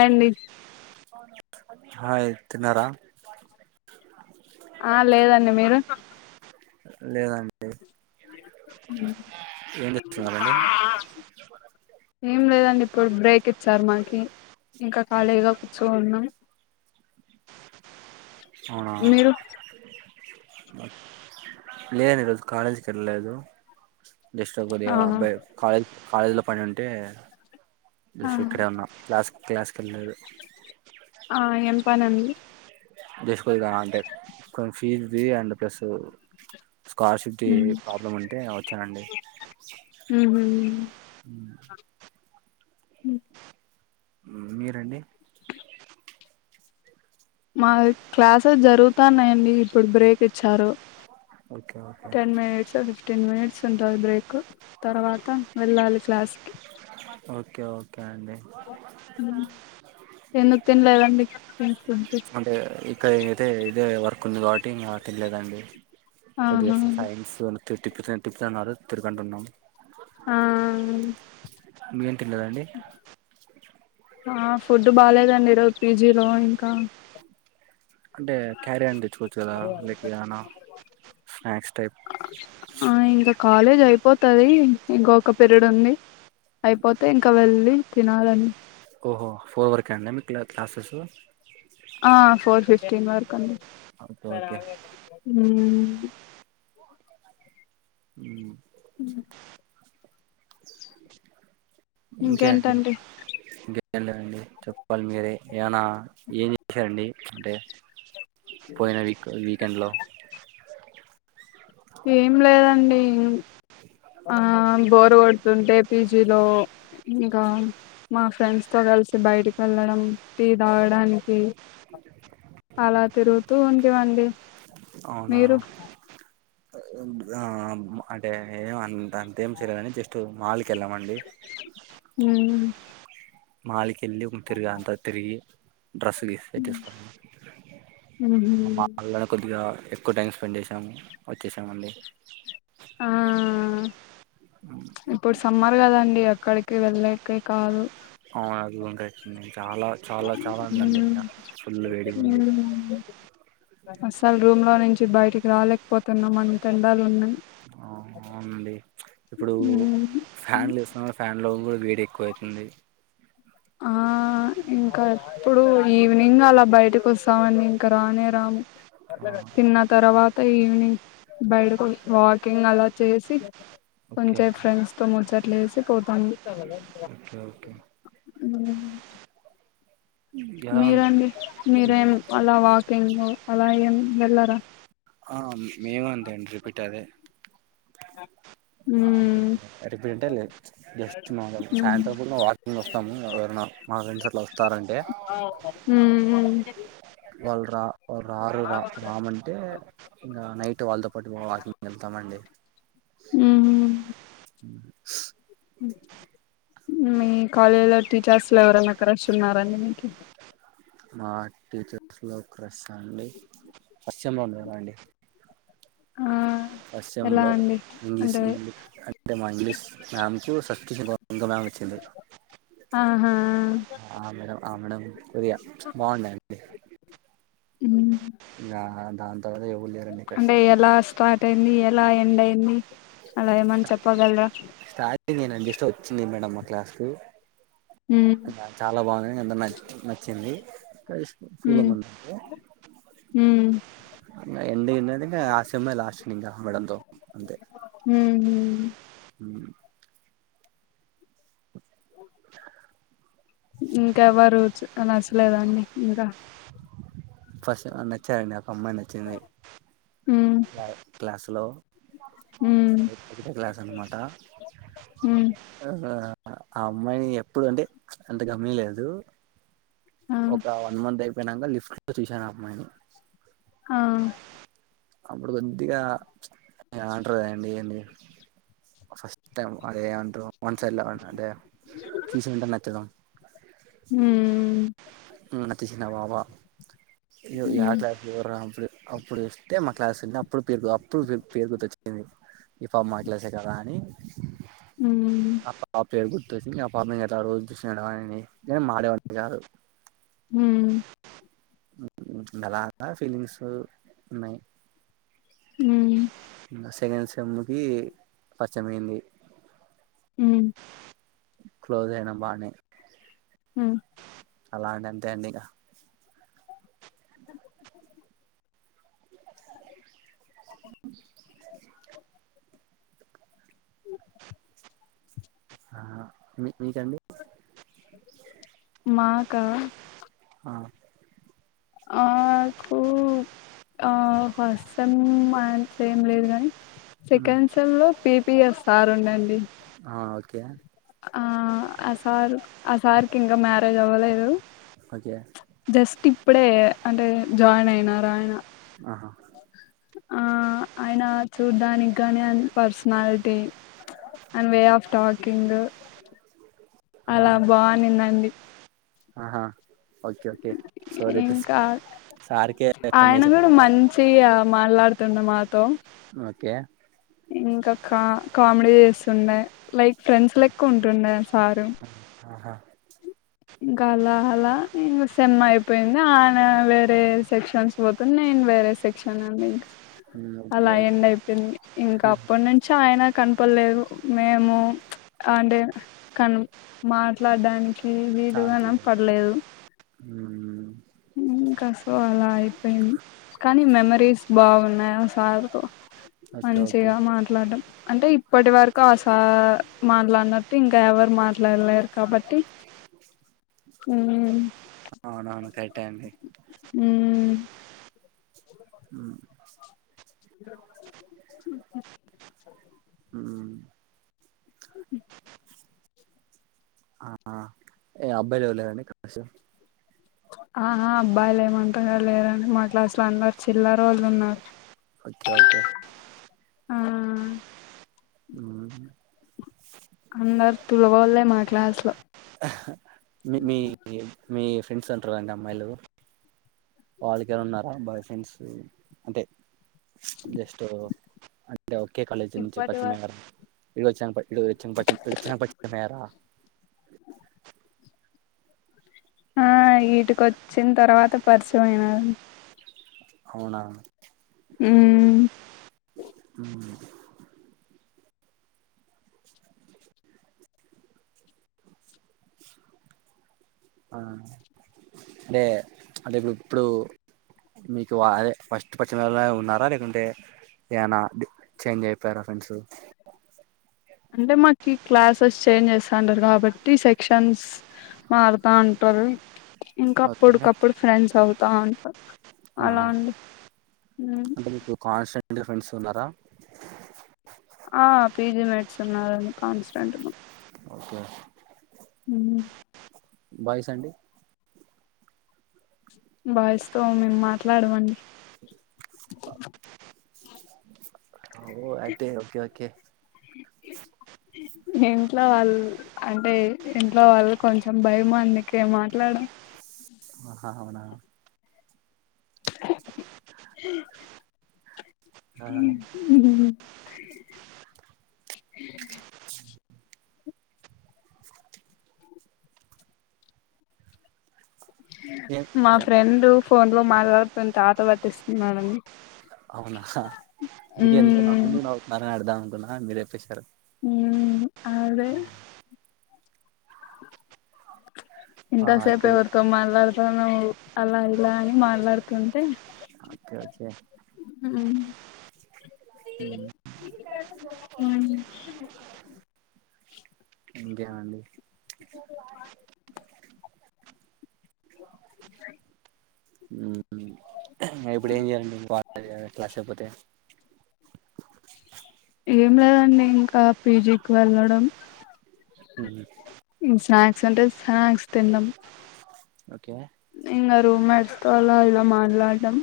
AD hi తిన్నారా ఆ లేదండి మీరు లేదండి ఉమ్ ఏం చేస్తున్నారండి ఏం లేదండి ఇప్పుడు బ్రేక్ ఇచ్చారు మాకి ఇంకా ఖాళీగా కూర్చోన్నాం అవునా మీరు లేదు ఈ రోజు కాలేజ్కి వెళ్ళలేదు దక్షిణకొరియా ఆహా అబ్బాయి కాలేజ్ కాలేజీ లో పని ఉంటే జస్టు ఇక్కడే ఉన్నాం క్లాస్ క్లాస్ ఆ ఎంపనండి జస్ట్ కొద్దిగా రా అంటే కొం ఫీజ్ది అండ్ ప్లస్ స్కాలర్షిప్కి ప్రాబ్లం అంటే వచ్చానండి ఉ మీరండి మా క్లాసెస్ జరుగుతాన్నాయండి ఇప్పుడు బ్రేక్ ఇచ్చారు ఓకే ఓకే టెన్ మనిట్స్ ఒ ఫిఫ్టీన్ మనిట్స్ టాది బ్రేక్ తర్వాత వెళ్ళాలి క్లాస్ కి ఓకే ఓకే అండి ఎందుకు తినలేదండి ఫుడ్ అంటే ఇక్క అయితే ఇదే వర్ కొన్ని ధాటి అకెలేదండి కొద్దిగా ఆహా సైన్స్ త టిప్పు టిప్పుతున్నారు తిరుగంటున్నాము ఆ మీరు తిన్నారండి ఆ ఫుడ్ బాలేదండి ఈ రోజు పీజీలో ఇంకా అంటే క్యారీ అన తెచ్చుకోవచ్చు కదా లైక్ ఏదనా స్నాక్స్ టైప్ అ ఇంగ కాలే పోతది ఇంకొక పీరియడ్ ఉంది అయిపోతే ఇంకా వెళ్ళి తినాలని ఓహో ఫోర్ వర్క అండి మీ క్లాసెస్ ఆ ఫోర్ ఫిఫ్టీన్ వరకు అండి ఓకే ఓకే ఉ ఉ ఉ ఇంకేంటండి ఎం లేదండి చెప్పాలి మీరే ఏమనా ఏం చేశారండి అంటే పోయిన వీక్ వీకెండ్లో ఏం లేదండి ఆ బోర్గో తుంటే పీజీలో ఇంకా మా ఫ్రెండ్స్ తో కలిసి బయటికి వెళ్ళడం టీ తాగడానికి అలా తిరుగుతూ ఉండేవండి అవునా ఆ అంటే ఏమ్ అంతేం చేయలేదండి కానీ జస్ట్ మాల్ కి వెళ్ళామండి మ్మ్. మాలిక వెళ్ళి ఒక తిరిగా అంత తిరిగి డ్రెస్సు [unintelligible] మ్హూ. కొన్నా మాళనే కొద్దిగా ఎక్కువ టైం స్పెండ్ చేసాము వచ్చేసామ అండి ఆ ఇప్పుడు సమ్మర్ కదండి ఎక్కడికి వెళ్ళకే కాదు అవును అది [unintelligible] చాలా చాలా చాలా ఉందండి మ్మ్. ఇంగా పుల్లు వేడి ఉంది మ్మ్. అస్సలు రూమ్ లో నుంచి బయటికి రాలేకపోతున్నాం అంత ఎండలు ఉన్నాయి అవును అండి ఇప్పుడు ఫ్యాన్లు యేసినా కూడా ఫ్యాన్ లో కూడా వేడి ఎక్కువ అయితుంది ఆ ఆ ఇంకా ఎప్పుడు ఈవినింగ్ అలా బయటకి వస్తామండీ ఇంక రానే రాము ఆ తిన్న తర్వాత ఈవెనింగ్ బయటకు వాకింగ్ అలా చేసి ఓకే కొంచెప్ ఫ్రెండ్స్ తో ముచ్చట్లేసి పోతాం ఓకే ఓకే హ్మ్ ఎలా ఉంది మీరండి మీరేం అలా వాకింగ్ అలా ఏం వెళ్లరా ఆ మేము అంతేండి రిపీట్ అదే ఉమ్ ఆ రేబింటెల్ జస్ట్ ఉమ్ సాయంత్రంపుట వాకింగ్ వస్తాము ఎవరైనా మా ఫ్రెంస్ అట్లా వస్ ఉమ్మ్ వల్రా రారు రా రామంటే ఇంగా నైట్ వాళ్ళతో పాటు వాకింగ్ కెళ్తామండి ఉమ్ మీ కాలేజ్లా టీచర్స్ లో ఎవరన్న క్రష్ ఉన్నారండి మీకి ఆ టీచర్స్ లో క్రష్ ఆండీ కష్టంగాఉండదండి ఆ ఎలా యేసేములో అండి ఇంగ్లీష్ అంటే హిందీ అంటే మా ఇంగ్లీష్ మ్యామ్సూ సజెసషన్ ఆహా ఆ మేడం ఆ మేడం కొద్దిగా బాగుండేండి ఉమ్ గా దాంత్ అంటే ఎలా స్టార్టయింది ఎలా ఎండైంది అలాఎమానా చెప్పగలరా స్టార్టింగ్ నేను వచ్చింది మేడం మా క్లాస్ కు ఉమ్ చాలా బాగుంది అంటే నాకు నచ్చింది క్రష్ ఉమ్ ఫీలింగుంటది ఉమ్ ఎండి ఏదంటే ఆ సెమే లాస్ట్ ఇంకా మేడంతో అంతే హ్మ్మ్ ఇంకెవరు చ్ నచ్చలేదండి ఇంకా ఫస్ట్ నచ్చారండి ఒక అమ్మాయి నచ్చింది ఉమ్ క్లాసులో ఉమ్ ఒకటే క్లాస్ అన్నమాట ఉమ్ ఆ ఆ అమ్మాయిని ఎప్పుడంటే అంత గమనియలేదు ఆ ఒక వన్ మంత్ అయిపోయినంక లిఫ్ట్ లో చూసాను ఆ అమ్మాయిని ఆ అపుడు కొద్దిగా ఏమంటారో యండి అండి ఫస్ట్ టైమ్ అదే ఏమంట్రో వన్ సైడ్ లవంటే అంటే చూసినావెంటనే నచ్చడం ఉమ్ ఉ తీసిన వావా ఉమ్ యాక్లాస్ ఎవరానప్పుడు అప్పుడు టే మా క్లాస్ల్నే అప్పుడు పెరుగు అప్పుడు పేరు గుర్తొచ్చింది ఈ పాప మా క్లాసే కదాని ఉమ్ ఆ పాప పేరు గుర్తొచ్చింది ఆ పాపను ఎక్కడో చూసానా అని నేను మాట్లాడేవాడిని కాదు హుమ్ మెలాగా ఫీలింగ్స్ ఉన్నాయి హుమ్ నా సెకండ్ సేమ్ కీ పార్చేమైంది ఉమ్ క్లోజ్ అయినం బానే హ్మ్మ్ అలా అంటే అంతే అండిగా ఆహా మీ మీ ఫ్యామిలి మాకా ఆ ఆ కూ ఆ ఫస్ట్సెమ్ మా ఇంట్లో ఏం లేదు గాని మ్మ్ సేకండ్ సెమ్ లో పిపిఎస్ ఆర్ ఉండండి ఆ ఓకే ఆ అసార్ అసార్కి ఇంకా మ్యారేజ్ అవ్వలేదు ఓకే జస్ట్ ఇప్పుడే అంటే జాయిన్ అయినారా ఆయన ఆహా ఆ ఆయన చూడ్డానికి కాని ఆయన personality and way of talking ఆహా అలా బాగుండిందండి. ఆహా ఓకే ఓకే సోరటిస్ ఇంకా ఆయన కూడా మంచిగ మాట్లాడుతుండు మాక్ ఓకే ఇంకా కా కామెడీ చేస్తుండె లైక్ ఫ్రెండ్స్ లెక్క ఉంటుండె సారు ఆహా ఇంక అలా అలా ఇంకా సేమ్ అయిపోయింది ఆయన వేరే సెక్షన్స్ పోతుంది నేను వేరే సెక్షన్ అండి ఇంక మ్మ్ ఓకే అలా ఓకే ఎండ్ అయిపోయింది ఇంకా అప్పటి నుంచి ఆయన కనపడలేదు మేము చుప్ అంటె కన్ మాట్లాడడానికి వీడుగానం పడలేదు ఉహూ ఇంకా సో అలా అయిపోయింది కానీ మెమరీస్ బాగున్నాయి ఆ సార్తో ఓకే ఓకే మంచిగా మాట్లాడడం అంటె ఇప్పటి వరకు ఆ సార్ మాట్లాడినట్టు ఇంకా ఎవరు మాట్లాడలేరు కాబట్టి హుమ్మ్ అవునవును కరక్టే అండి ఉమ్ ఉ మ్మ్ ఆ ఏ అబ్బాయిలు ఎవ్వరు లేరండి క్లాస్ ఆహా అబ్బాయిలు ఏమంటాలేరండి మాట్ల క్లాస్ లా అందరు చిల్లరోళ్లు ఉన్నరు. అచ్చ ఓకే ఆ ఊమ్ అందర్ తులవాళ్ళే మా క్లాస్ లో అహ్ మి మీ మీ ఫ్రెండ్స్ అంటరా ఇంగ అమ్మాయిలు వాళ్ళకి ఏం అన్న ఉన్నారా? బాయ్ ఫ్రెండ్స్ అంటే జస్ట్ ఒక్కే కాలేజ్ నుంచి ఇప్పటి పరిచయం వరకు అయ్యారా వెళ్ళి వచ్చాం పై వెళ్లి వచ్చామ్ పరిచం వచ్చినంక పరిచయం అయ్యార [unintelligible] ఆ ఈడికి వచ్చిన తర్వాత పరిచయం అయినారు అవునా మ్మ్ ఊమ్ ఆ లె అంటె ఇప్పుడు మీకు అదే ఫస్ట్ పరిచయమైనలే ఉన్నారా లేకుంటే ఏనా డె చేంజ్ అయిపోయారా ఫ్రెండ్స్ అంటె మాకి క్లాసెస్ చేంజ్ చేస్తా అంటరు కాబట్టి సెక్షన్స్ మార్తా అంట్ ఇంక ఓకే అప్పుడుకప్పుడు ఫ్రెండ్స్ అవుతా ఉంటరు [inaudible] ఆహా ఉమ్, అంటె మీకు కాస్ ఉంటె ఫ్రెండ్స్ ఉన్నారా? ఆ పిజి మెట్స్ ఉన్నరు కన్స్టంట్ లో ఓకే ఉమ్ బాయ్స్ అండి బాయ్ స్ తో మేమ్ మాట్లాడవండి ఆ ఓ అయితే ఓకే ఓకే ఇంట్లో వాళ్ అంటే ఇంట్లో వాళ్ళు కొంచమ్ భయమంద్ కే మాట్లాడం ఆహా ఔనా ఆ ఉహ్ హు మా ఏ ఫ్రెండు ఫోన్ లో మాట్ లాడుతున్ తాత వతిర్ స్తున్నాడండ్ ఔన్ ఆ హ్ అందుకే ఎందుకన్ ఉమ్ ఎందుకు నవ్వుతున్ రని అడుదాం అన్ కున్నా మీరే ఎపెశారు ఉమ్ ఆ దే ఆ ఇంతసేప్ ఇప్పుడు ఎవర్ తో మాట్ లాడుతున్నావ్ అలా ఇలా అని మాట్లాడుతుంటే ఓకే ఓచ్చే ఇంకేవండి ఉహుమ్ ఇపుడు ఏం చేయాలండి పర్ట్ టై జేయాలా క్లాస్ అయిపోతే ఏం లేదండి ఇంకా పీజిక్ వేళ్ళడం ఉమ్, మ్ స్నాక్ సన్ టెంట్స్ స్యక్ తిన్ డమ్ ఓకే ఇంగ రూమెట్ స్తలా ఇలా మాట్లాడమ్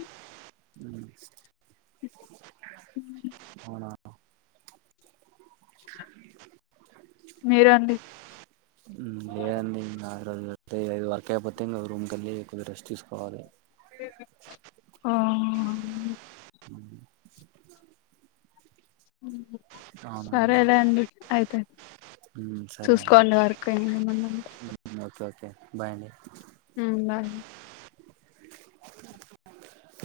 ఔనా మీరండి ఉమ్ లేయండి ఇంగ ర ర్ తయ్ ఐ దో వర్ కయిపోతే ఇంగ రూమ్ కేళ్లి కొద్ రెస్ట్ తీస్ కోవాలి ఆ ఆ హ్మ్ సరే అవునండి లేండి అయిపెంద్ ఉమ్, సరే చూస్ అండి కోండ్ వర్ కు ఏమన్న ఉంటే ఉమ్, ఓకే ఓకే బాయ్ అండి ఉమ్ బాయ్